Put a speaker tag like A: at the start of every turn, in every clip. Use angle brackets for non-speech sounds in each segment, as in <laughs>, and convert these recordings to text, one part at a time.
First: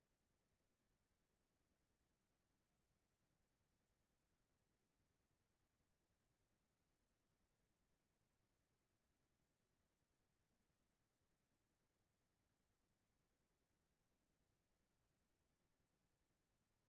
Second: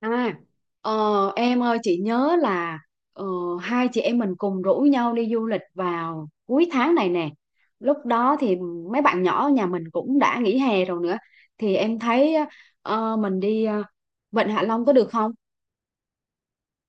A: À, em ơi, chị nhớ là ờ, hai chị em mình cùng rủ nhau đi du lịch vào cuối tháng này nè. Lúc đó thì mấy bạn nhỏ ở nhà mình cũng đã nghỉ hè rồi nữa. Thì em thấy mình đi Vịnh Hạ Long có được không?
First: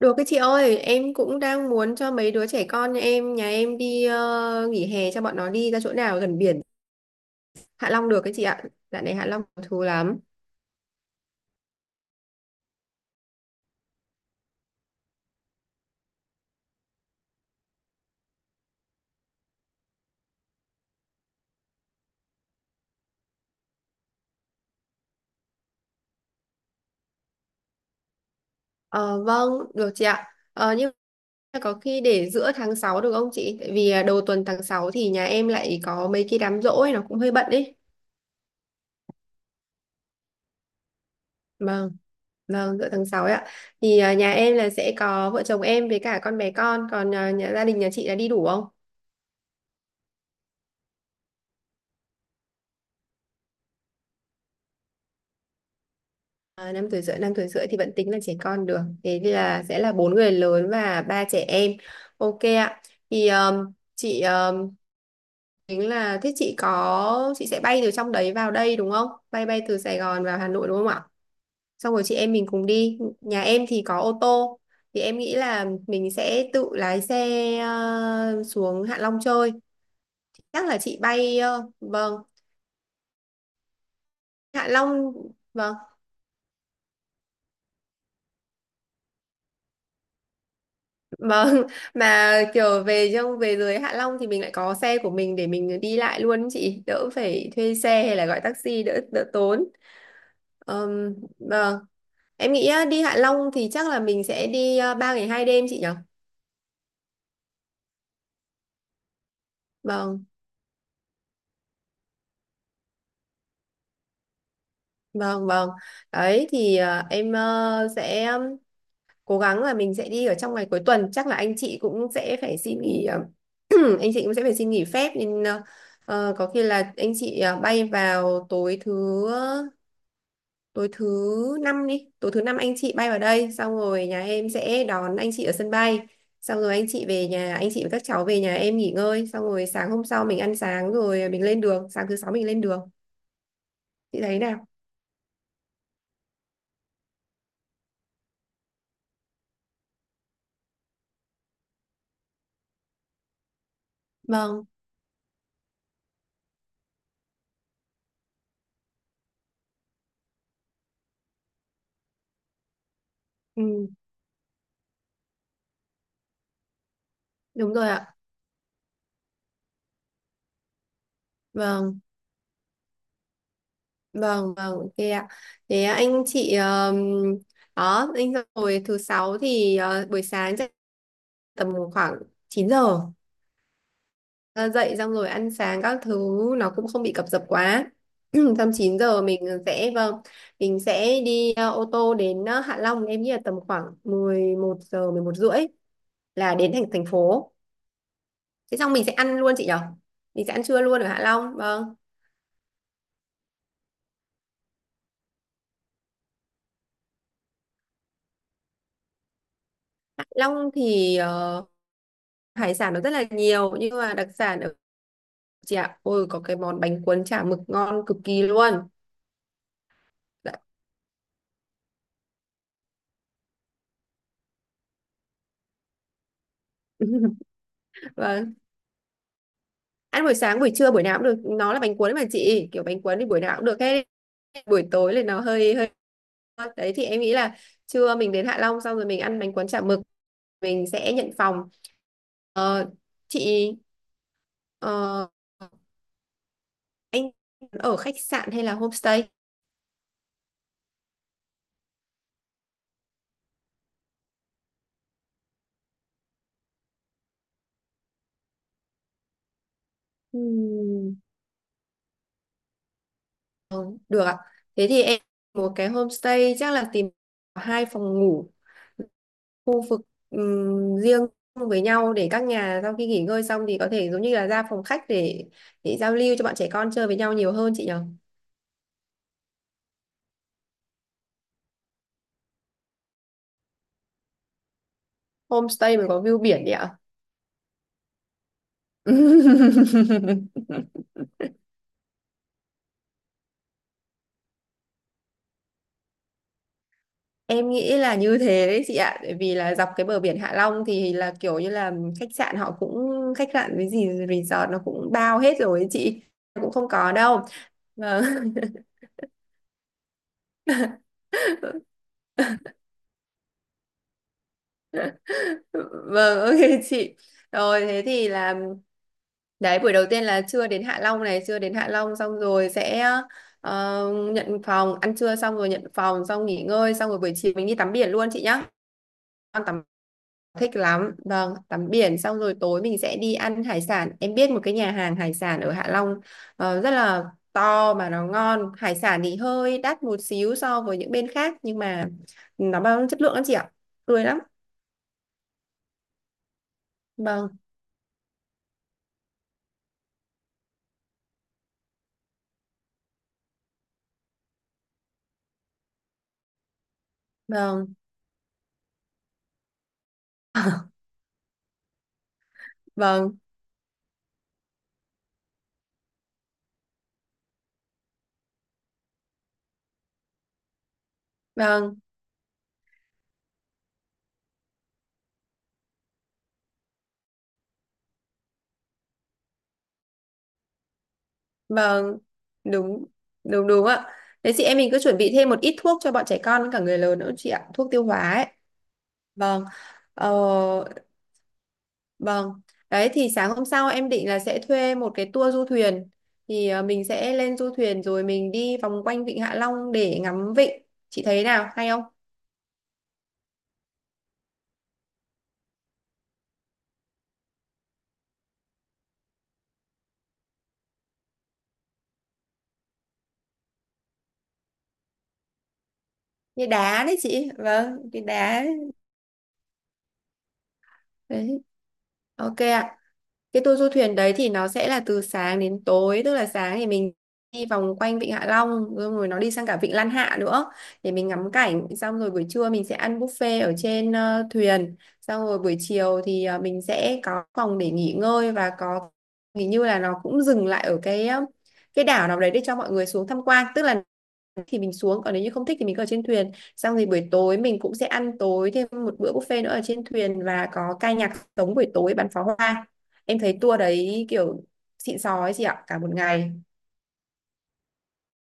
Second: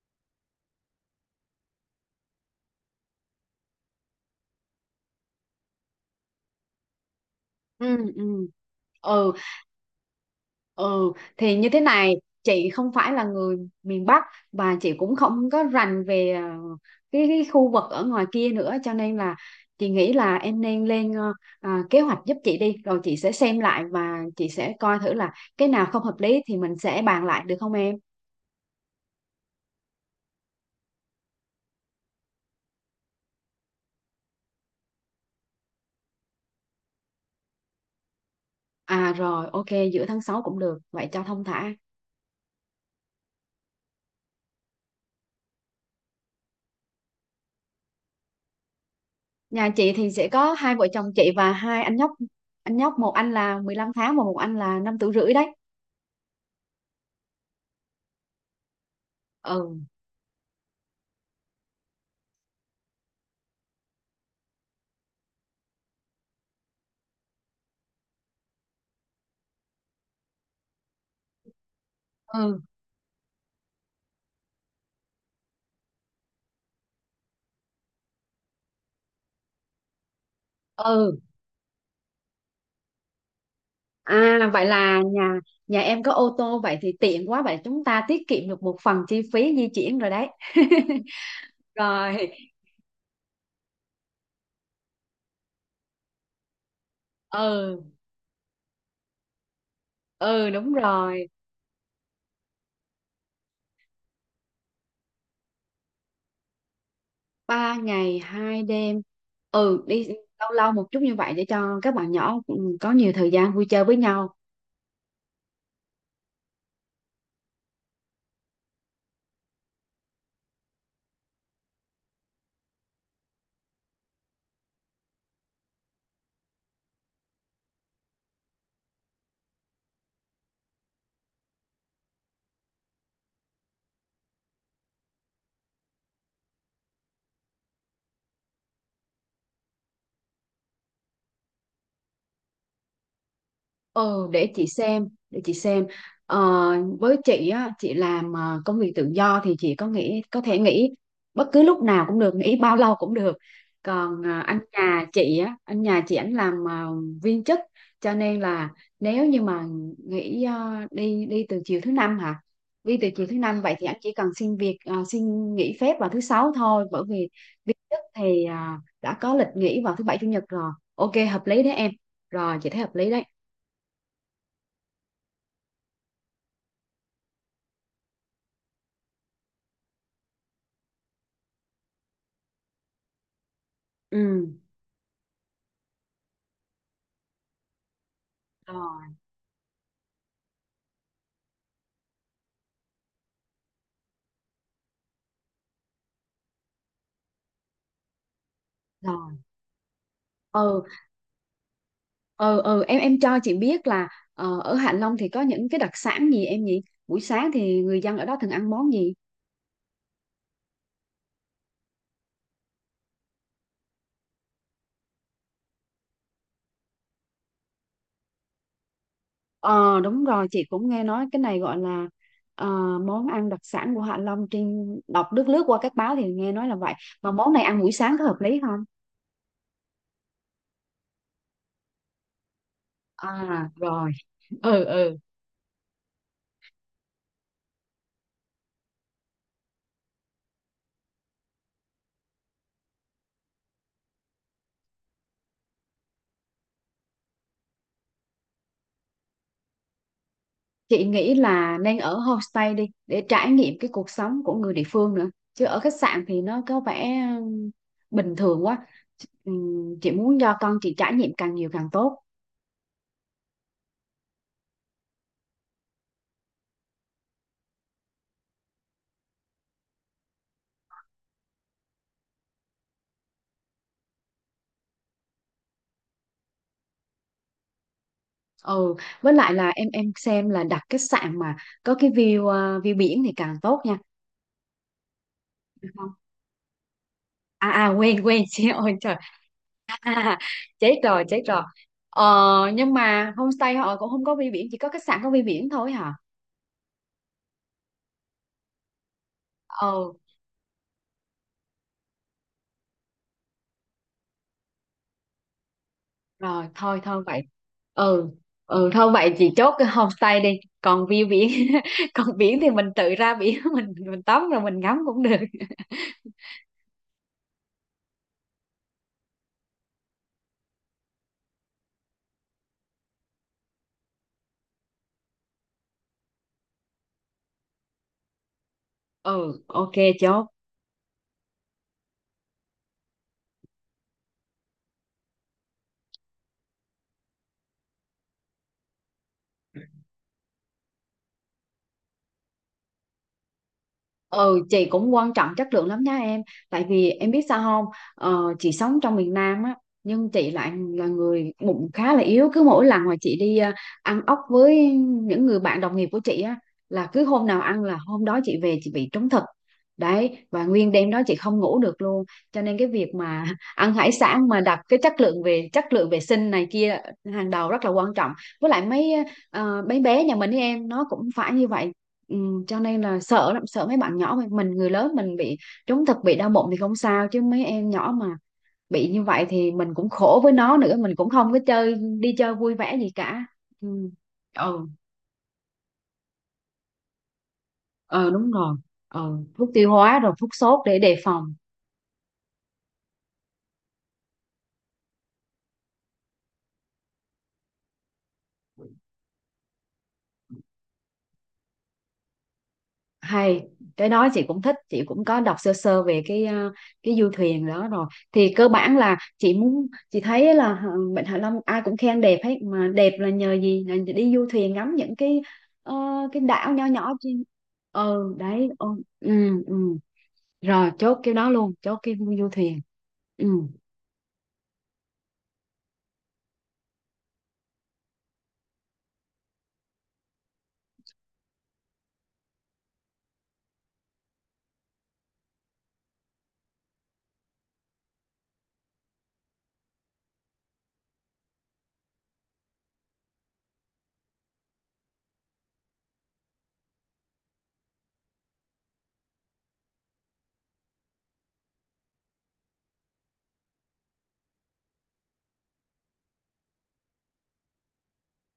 B: Được cái chị ơi, em cũng đang muốn cho mấy đứa trẻ con nhà em đi nghỉ hè cho bọn nó đi ra chỗ nào gần biển. Hạ
A: Ừ,
B: Long được cái chị
A: ừ,
B: ạ. Dạo này Hạ
A: ừ,
B: Long có thú lắm.
A: ừ, thì như thế này, chị không phải là người miền Bắc và chị cũng không có rành về cái khu vực ở ngoài kia nữa, cho nên là chị nghĩ là em nên lên kế hoạch giúp chị đi, rồi chị sẽ xem lại và chị sẽ coi thử là cái nào không hợp lý thì mình sẽ bàn lại, được không em?
B: Ờ, vâng, được chị ạ. Ờ, nhưng mà có khi để giữa tháng 6 được không chị? Tại vì đầu tuần tháng 6 thì nhà em lại có mấy cái đám giỗ ấy, nó cũng hơi bận ấy.
A: À rồi, ok, giữa tháng 6 cũng được, vậy cho thông thả.
B: Vâng, vâng, giữa tháng 6 ấy ạ. Thì nhà em là sẽ có vợ chồng em với cả con bé con, còn gia đình nhà chị đã đi đủ không?
A: Nhà chị thì sẽ có hai vợ chồng chị và hai anh nhóc. Anh nhóc một anh là 15 tháng và một anh là 5 tuổi rưỡi đấy.
B: 5 tuổi rưỡi, 5 tuổi rưỡi thì vẫn tính là trẻ con được. Thế thì là
A: Ừ,
B: sẽ là 4 người lớn và 3 trẻ em. Ok ạ. Thì chị tính là thế chị sẽ bay từ trong đấy vào đây đúng không? Bay bay từ Sài Gòn vào Hà Nội đúng không ạ? Xong rồi chị em mình
A: ừ,
B: cùng đi. Nhà em thì có ô tô. Thì em nghĩ là mình sẽ tự lái xe xuống Hạ Long chơi. Chắc là chị
A: ừ,
B: bay vâng,
A: vậy
B: Hạ
A: là
B: Long.
A: nhà
B: Vâng.
A: nhà em có ô tô, vậy thì tiện quá, vậy chúng ta tiết kiệm được một phần chi phí di chuyển rồi đấy. <laughs>
B: Vâng, <laughs>
A: Rồi.
B: mà kiểu về dưới Hạ Long thì mình lại có xe của mình để mình đi lại luôn ý chị, đỡ phải thuê
A: Ừ,
B: xe hay là gọi taxi đỡ đỡ tốn.
A: ừ, đúng rồi.
B: Vâng, em nghĩ á, đi Hạ Long thì chắc là mình sẽ đi 3 ngày 2 đêm chị nhỉ?
A: 3 ngày 2 đêm. Đi
B: Vâng,
A: lâu lâu một chút như vậy để cho các bạn nhỏ có nhiều thời gian vui chơi với nhau.
B: vâng, vâng. Đấy thì em sẽ cố gắng là mình sẽ đi ở trong ngày cuối tuần, chắc là anh chị cũng sẽ phải xin nghỉ <clears throat> anh chị cũng sẽ phải xin nghỉ phép nên có khi là anh chị bay vào tối thứ tối thứ năm anh chị bay vào đây xong rồi nhà em sẽ đón anh chị ở sân bay xong rồi anh chị về nhà anh chị và các cháu về nhà em nghỉ ngơi, xong rồi sáng hôm sau mình ăn sáng rồi mình lên đường, sáng thứ sáu mình lên đường. Chị
A: Ừ,
B: thấy
A: để chị
B: nào?
A: xem, để chị xem. ờ, với chị á, chị làm công việc tự do thì chị có nghĩ có thể nghỉ bất cứ lúc nào cũng được, nghỉ bao lâu cũng được. Còn anh
B: Vâng.
A: nhà chị á, anh nhà chị ảnh làm viên chức, cho nên là nếu như mà nghỉ đi đi từ chiều thứ năm hả, đi từ chiều thứ năm vậy thì
B: Ừ,
A: anh chỉ cần xin việc xin nghỉ phép vào thứ sáu thôi, bởi vì
B: đúng
A: viên
B: rồi
A: chức
B: ạ.
A: thì đã có lịch nghỉ vào thứ bảy chủ nhật rồi. Ok, hợp lý đấy em.
B: Vâng,
A: Rồi, chị thấy hợp lý đấy.
B: vâng, vâng, ok ạ. Thế anh chị đó anh, rồi thứ sáu thì buổi sáng chắc tầm khoảng 9 giờ.
A: Ừ,
B: Ờ, Dậy xong rồi ăn sáng các thứ, nó cũng không bị cập dập quá. <clears throat> Xong 9
A: rồi,
B: giờ mình sẽ, vâng, mình sẽ đi ô tô đến Hạ Long, em nghĩ là tầm khoảng 11 giờ 11 rưỡi là đến thành thành phố. Thế xong mình sẽ
A: rồi.
B: ăn luôn chị nhở? Mình sẽ ăn trưa
A: Ừ,
B: luôn ở Hạ Long. Vâng.
A: ừ, ừ, em cho chị biết là ở Hạ Long thì có những cái đặc sản gì em nhỉ? Buổi sáng thì người dân ở đó thường ăn món gì?
B: Hạ Long thì hải sản nó rất là nhiều, nhưng mà đặc sản ở chị ạ, ôi có cái món bánh cuốn chả mực ngon cực kỳ luôn.
A: Ờ, đúng rồi,
B: Dạ.
A: chị cũng nghe nói cái này gọi là ờ, món ăn đặc sản của Hạ Long, trên đọc lướt lướt qua các báo thì nghe nói là vậy. Mà món này ăn buổi
B: <laughs>
A: sáng có hợp
B: Vâng,
A: lý không?
B: ăn buổi sáng buổi trưa buổi nào cũng được, nó là bánh cuốn mà chị, kiểu bánh cuốn thì buổi nào cũng
A: À,
B: được hết.
A: rồi. Ừ,
B: Buổi tối
A: ừ.
B: thì nó hơi hơi. Đấy thì em nghĩ là trưa mình đến Hạ Long xong rồi mình ăn bánh cuốn chả mực, mình sẽ nhận phòng. Ờ, chị, ờ, anh ở khách sạn hay là homestay?
A: Chị nghĩ là nên ở homestay đi, để trải nghiệm cái cuộc sống của người địa phương nữa, chứ ở khách sạn thì nó có vẻ bình thường quá. Chị muốn cho con chị trải
B: Ừm,
A: nghiệm càng nhiều càng tốt.
B: Được ạ, thế thì em một cái homestay chắc là tìm 2 phòng ngủ khu vực riêng với nhau để các nhà sau khi nghỉ ngơi xong thì có thể giống như là ra phòng khách để giao lưu cho bọn trẻ con chơi với nhau nhiều hơn chị nhở?
A: Ừ, với lại là em xem là đặt khách sạn mà có cái view biển thì càng tốt nha, được
B: Homestay mà
A: không?
B: có view biển đấy ạ?
A: Quên, quên. <laughs> Chị ơi trời, à,
B: <laughs>
A: chết rồi, chết rồi. ờ nhưng mà homestay họ cũng không có view biển, chỉ có khách sạn có view biển thôi hả?
B: Em nghĩ là như thế đấy chị ạ, bởi vì là dọc cái
A: ờ
B: bờ biển Hạ Long thì là kiểu như là khách sạn họ cũng khách sạn với gì resort nó cũng bao hết rồi ấy chị,
A: Rồi,
B: cũng không
A: thôi
B: có
A: thôi vậy.
B: đâu.
A: Ừ,
B: Vâng.
A: ừ, thôi vậy chị chốt cái homestay đi, còn view biển
B: <laughs>
A: <laughs> còn biển thì mình tự ra biển, <laughs> mình tắm rồi mình ngắm cũng được.
B: Vâng. <laughs> Ok chị, rồi thế thì là đấy, buổi đầu tiên là chưa đến Hạ Long này chưa đến Hạ Long, xong rồi sẽ ờ, nhận phòng, ăn trưa xong rồi nhận phòng xong nghỉ ngơi, xong rồi buổi chiều mình đi tắm biển luôn chị nhá.
A: Ừ,
B: Con tắm
A: ok, chốt.
B: thích lắm. Vâng, tắm biển xong rồi tối mình sẽ đi ăn hải sản, em biết một cái nhà hàng hải sản ở Hạ Long rất là to mà nó ngon, hải sản thì hơi đắt một xíu so với những bên khác nhưng mà nó bao chất lượng lắm chị ạ, tươi lắm.
A: Ừ, chị cũng quan trọng chất lượng lắm nha em, tại vì em biết
B: Vâng,
A: sao không, chị sống trong miền Nam á, nhưng chị lại là người bụng khá là yếu. Cứ mỗi lần mà chị đi ăn ốc với những người bạn đồng nghiệp của chị á, là cứ hôm nào ăn
B: vâng.
A: là hôm đó chị về chị bị trúng thực đấy, và
B: <laughs>
A: nguyên đêm đó chị không ngủ được luôn. Cho nên cái việc
B: Vâng,
A: mà <laughs> ăn hải sản mà đặt cái chất lượng, về chất lượng vệ sinh này kia hàng đầu rất là quan trọng. Với lại mấy mấy bé nhà mình ấy em, nó cũng phải như vậy.
B: vâng,
A: Ừ, cho nên là sợ lắm, sợ mấy bạn nhỏ mình, người lớn mình bị trúng thực bị đau bụng thì không sao, chứ mấy em nhỏ mà bị như vậy thì mình cũng khổ với nó nữa, mình cũng không có chơi,
B: vâng,
A: đi chơi vui vẻ
B: đúng
A: gì cả.
B: đúng đúng
A: Ừ.
B: ạ. Thế chị em
A: ờ
B: mình cứ chuẩn bị thêm một ít thuốc cho bọn trẻ con với cả người lớn nữa chị ạ, thuốc tiêu
A: ờ,
B: hóa ấy.
A: đúng rồi. ờ
B: Vâng.
A: Thuốc tiêu hóa
B: ờ,
A: rồi thuốc sốt để đề phòng.
B: vâng. Đấy thì sáng hôm sau em định là sẽ thuê một cái tour du thuyền, thì mình sẽ lên du thuyền rồi mình đi vòng quanh vịnh Hạ Long để ngắm vịnh. Chị thấy nào, hay không?
A: Hay, cái đó chị cũng thích, chị cũng có đọc sơ sơ về cái cái du thuyền đó rồi. Thì cơ bản là chị muốn, chị thấy là Vịnh Hạ Long ai cũng khen đẹp hết, mà đẹp là nhờ gì, là đi du thuyền ngắm những cái ờ, cái
B: Như
A: đảo nhỏ
B: đá
A: nhỏ
B: đấy
A: trên.
B: chị, vâng, cái
A: Ừ,
B: đá
A: đấy.
B: ấy.
A: Ừ, ừ, ừ. Rồi, chốt cái đó
B: Đấy,
A: luôn, chốt cái du
B: ok
A: thuyền.
B: ạ.
A: Ừ.
B: Cái tour du thuyền đấy thì nó sẽ là từ sáng đến tối, tức là sáng thì mình đi vòng quanh Vịnh Hạ Long, xong rồi nó đi sang cả Vịnh Lan Hạ nữa để mình ngắm cảnh, xong rồi buổi trưa mình sẽ ăn buffet ở trên thuyền, xong rồi buổi chiều thì mình sẽ có phòng để nghỉ ngơi, và có hình như là nó cũng dừng lại ở cái cái đảo nào đấy để cho mọi người xuống tham quan, tức là thì mình xuống, còn nếu như không thích thì mình cứ ở trên thuyền, xong thì buổi tối mình cũng sẽ ăn tối thêm một bữa buffet nữa ở trên thuyền, và có ca nhạc sống buổi tối, bắn pháo hoa. Em thấy tour đấy kiểu xịn sò ấy chị ạ, cả một ngày.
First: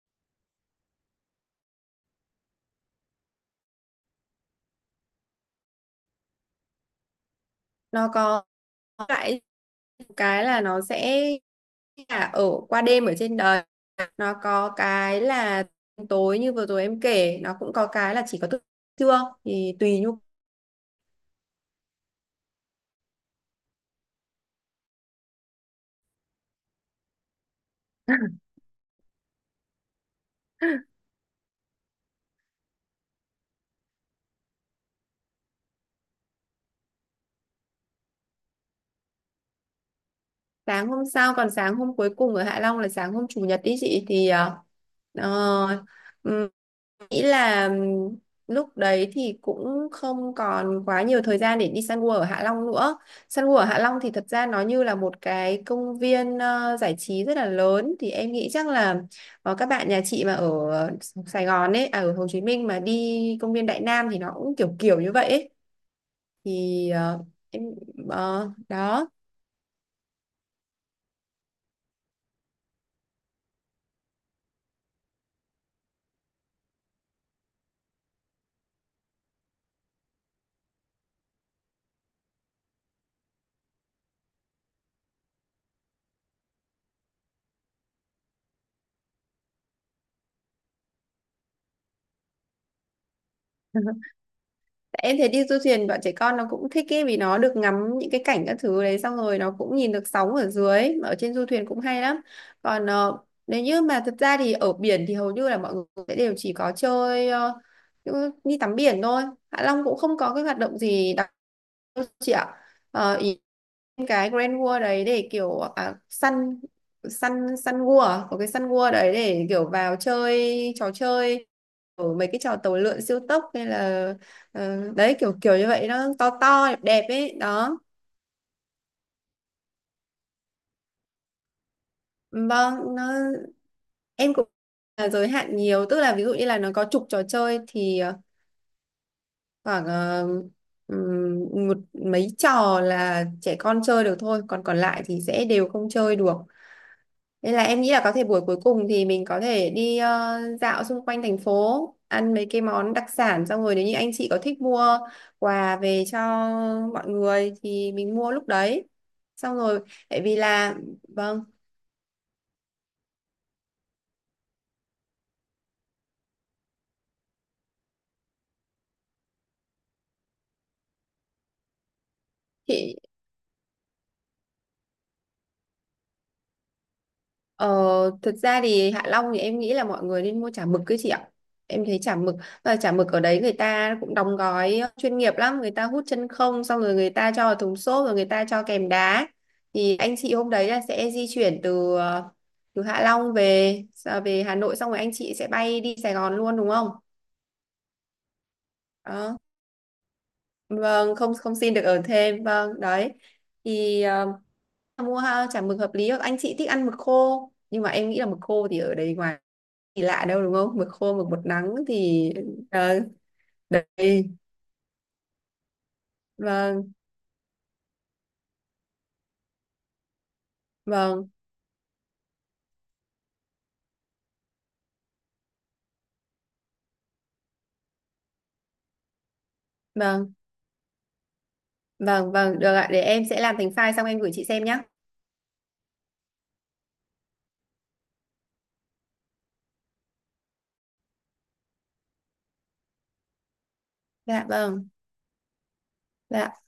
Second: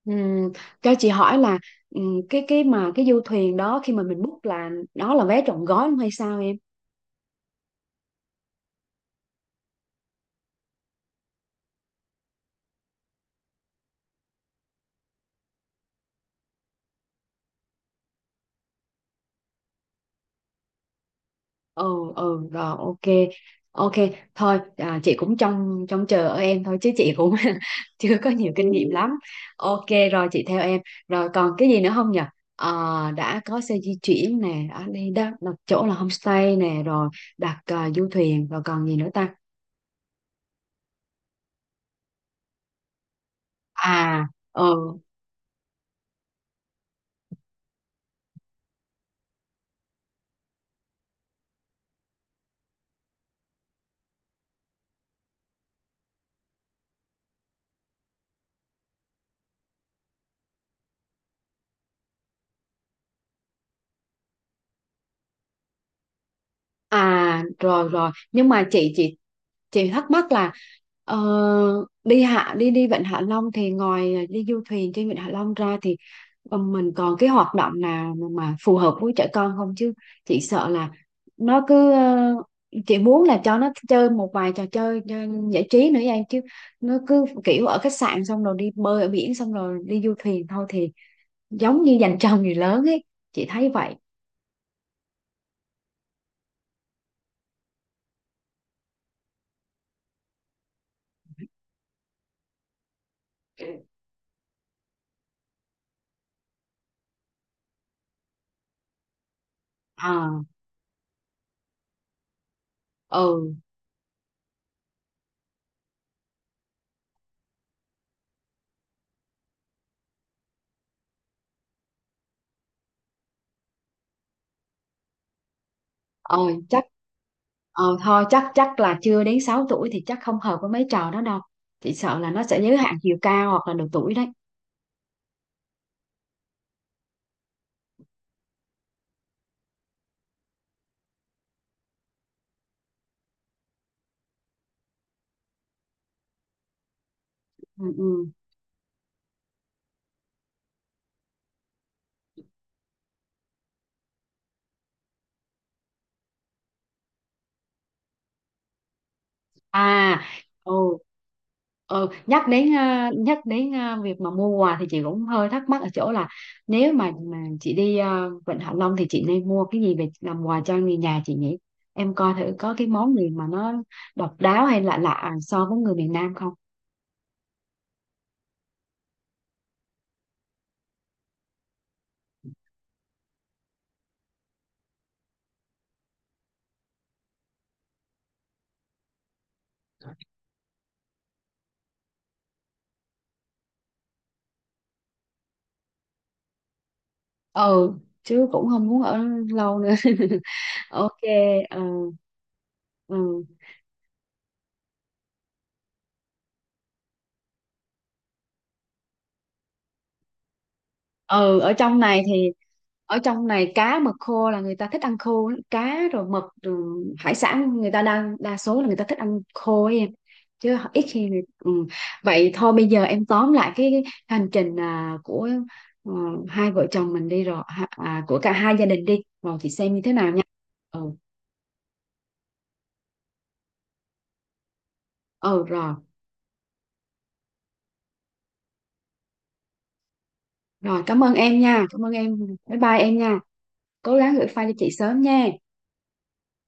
A: Ừ, cho chị hỏi là, ừ, cái du thuyền đó khi mà mình book là đó là vé trọn gói không hay sao?
B: Nó có lại cái là nó sẽ là ở qua đêm ở trên đời. Nó có cái là tối như vừa rồi em kể, nó cũng có cái là chỉ có thức trưa, thì tùy nhu.
A: Ừ, ừ, rồi, ok. Ok, thôi chị cũng trông trông chờ ở em thôi, chứ chị cũng <laughs> chưa có nhiều kinh nghiệm lắm. Ok, rồi, chị theo em.
B: <laughs>
A: Rồi còn cái gì nữa không nhỉ? Ờ, đã có xe di chuyển nè, đã đi đó đặt chỗ là homestay nè rồi, đặt du thuyền rồi, còn gì nữa ta?
B: Sáng hôm sau, còn sáng hôm cuối cùng ở Hạ Long là sáng hôm chủ nhật ý
A: À,
B: chị, thì
A: ừ,
B: uh, nghĩ là lúc đấy thì cũng không còn quá nhiều thời gian để đi săn gua ở Hạ Long nữa. Săn gua ở Hạ Long thì thật ra nó như là một cái công viên giải trí rất là lớn, thì em nghĩ chắc là các bạn nhà chị mà ở Sài Gòn ấy, ở Hồ Chí Minh mà đi công viên Đại Nam thì nó cũng kiểu kiểu như vậy ấy. Thì
A: à,
B: em
A: rồi, rồi, nhưng mà chị
B: đó.
A: chị chị thắc mắc là ờ, đi Vịnh Hạ Long thì ngoài đi du thuyền trên Vịnh Hạ Long ra thì mình còn cái hoạt động nào mà phù hợp với trẻ con không chứ? Chị sợ là nó cứ chị muốn là cho nó chơi một vài trò chơi cho giải trí nữa em, chứ nó cứ kiểu ở khách sạn xong rồi đi bơi ở biển xong rồi đi du thuyền thôi thì giống như dành cho người lớn ấy, chị thấy vậy.
B: Em thấy đi du thuyền bọn trẻ con nó cũng thích ý, vì nó được ngắm những cái cảnh các thứ đấy, xong rồi nó cũng nhìn được sóng ở dưới mà ở trên du thuyền cũng hay lắm. Còn nếu như mà thật ra thì ở biển thì hầu như là mọi người sẽ đều chỉ có chơi đi tắm biển thôi. Hạ Long cũng không có
A: À,
B: cái hoạt động gì đặc biệt đâu chị ạ. Ý
A: ừ
B: cái Grand World đấy để kiểu Sun Sun Sun World à? Có cái Sun World đấy để kiểu vào chơi trò chơi, ở mấy cái trò tàu lượn siêu tốc hay là đấy, kiểu kiểu như vậy, nó to
A: ờ
B: to đẹp
A: chắc
B: đẹp ấy đó.
A: thôi, chắc chắc là chưa đến 6 tuổi thì chắc không hợp với mấy trò đó đâu, chị sợ là nó sẽ giới hạn
B: Vâng, nó
A: chiều cao hoặc là độ tuổi đấy.
B: em cũng là giới hạn nhiều, tức là ví dụ như là nó có chục trò chơi thì khoảng ừm, một mấy trò là trẻ con chơi được thôi, còn còn lại thì sẽ đều không chơi được. Nên là em
A: Ừ,
B: nghĩ là có thể
A: ừ.
B: buổi cuối cùng thì mình có thể đi dạo xung quanh thành phố, ăn mấy cái món đặc sản, xong rồi nếu như anh chị có thích mua quà về cho mọi người thì mình mua lúc đấy. Xong rồi
A: À,
B: tại vì là,
A: ừ,
B: vâng,
A: ừ. Nhắc đến việc mà mua quà thì chị cũng hơi thắc mắc ở chỗ là, nếu mà chị đi Vịnh Hạ Long thì chị nên mua cái gì về làm quà cho người nhà chị nhỉ? Em coi thử có cái
B: chị.
A: món gì mà nó độc đáo hay lạ lạ so với người miền Nam không.
B: Ờ, Thực ra thì Hạ Long thì em nghĩ là mọi người nên mua chả mực cái chị ạ. Em thấy chả mực ở đấy người ta cũng đóng gói chuyên nghiệp lắm, người ta hút chân không xong rồi người ta cho vào thùng xốp rồi người ta cho kèm đá. Thì anh chị hôm đấy là sẽ di chuyển từ Hạ Long về Hà Nội xong rồi anh chị sẽ bay đi Sài Gòn luôn đúng không?
A: Ừ, chứ cũng không muốn ở
B: Đó.
A: lâu nữa. <laughs>
B: Vâng,
A: Ok.
B: không không xin được ở
A: Ừ,
B: thêm. Vâng, đấy.
A: ừ.
B: Thì mua ha, chả mực hợp lý. Anh chị thích ăn mực khô, nhưng mà em nghĩ là mực khô thì ở đấy ngoài gì lạ đâu đúng không? Mực khô, mực bột
A: ừ ở
B: nắng
A: trong này
B: thì
A: thì
B: ờ,
A: Ở trong này cá mực
B: đấy.
A: khô là người ta thích ăn khô lắm. Cá rồi mực
B: Vâng,
A: rồi hải sản, người ta đang đa số là người ta thích ăn khô ấy em, chứ ít khi
B: vâng,
A: người... ừ. Vậy thôi, bây giờ em tóm lại cái hành trình của ờ, hai vợ chồng mình đi rồi ha- à, của cả hai gia đình đi, rồi chị xem như thế nào
B: vâng,
A: nha. Ừ,
B: vâng, vâng, được ạ, để em sẽ làm thành file xong em gửi chị xem nhé.
A: ừ, rồi, rồi. Cảm ơn em nha, cảm ơn em. Bye bye em nha. Cố gắng
B: Dạ
A: gửi file cho
B: vâng.
A: chị sớm nha.
B: Dạ.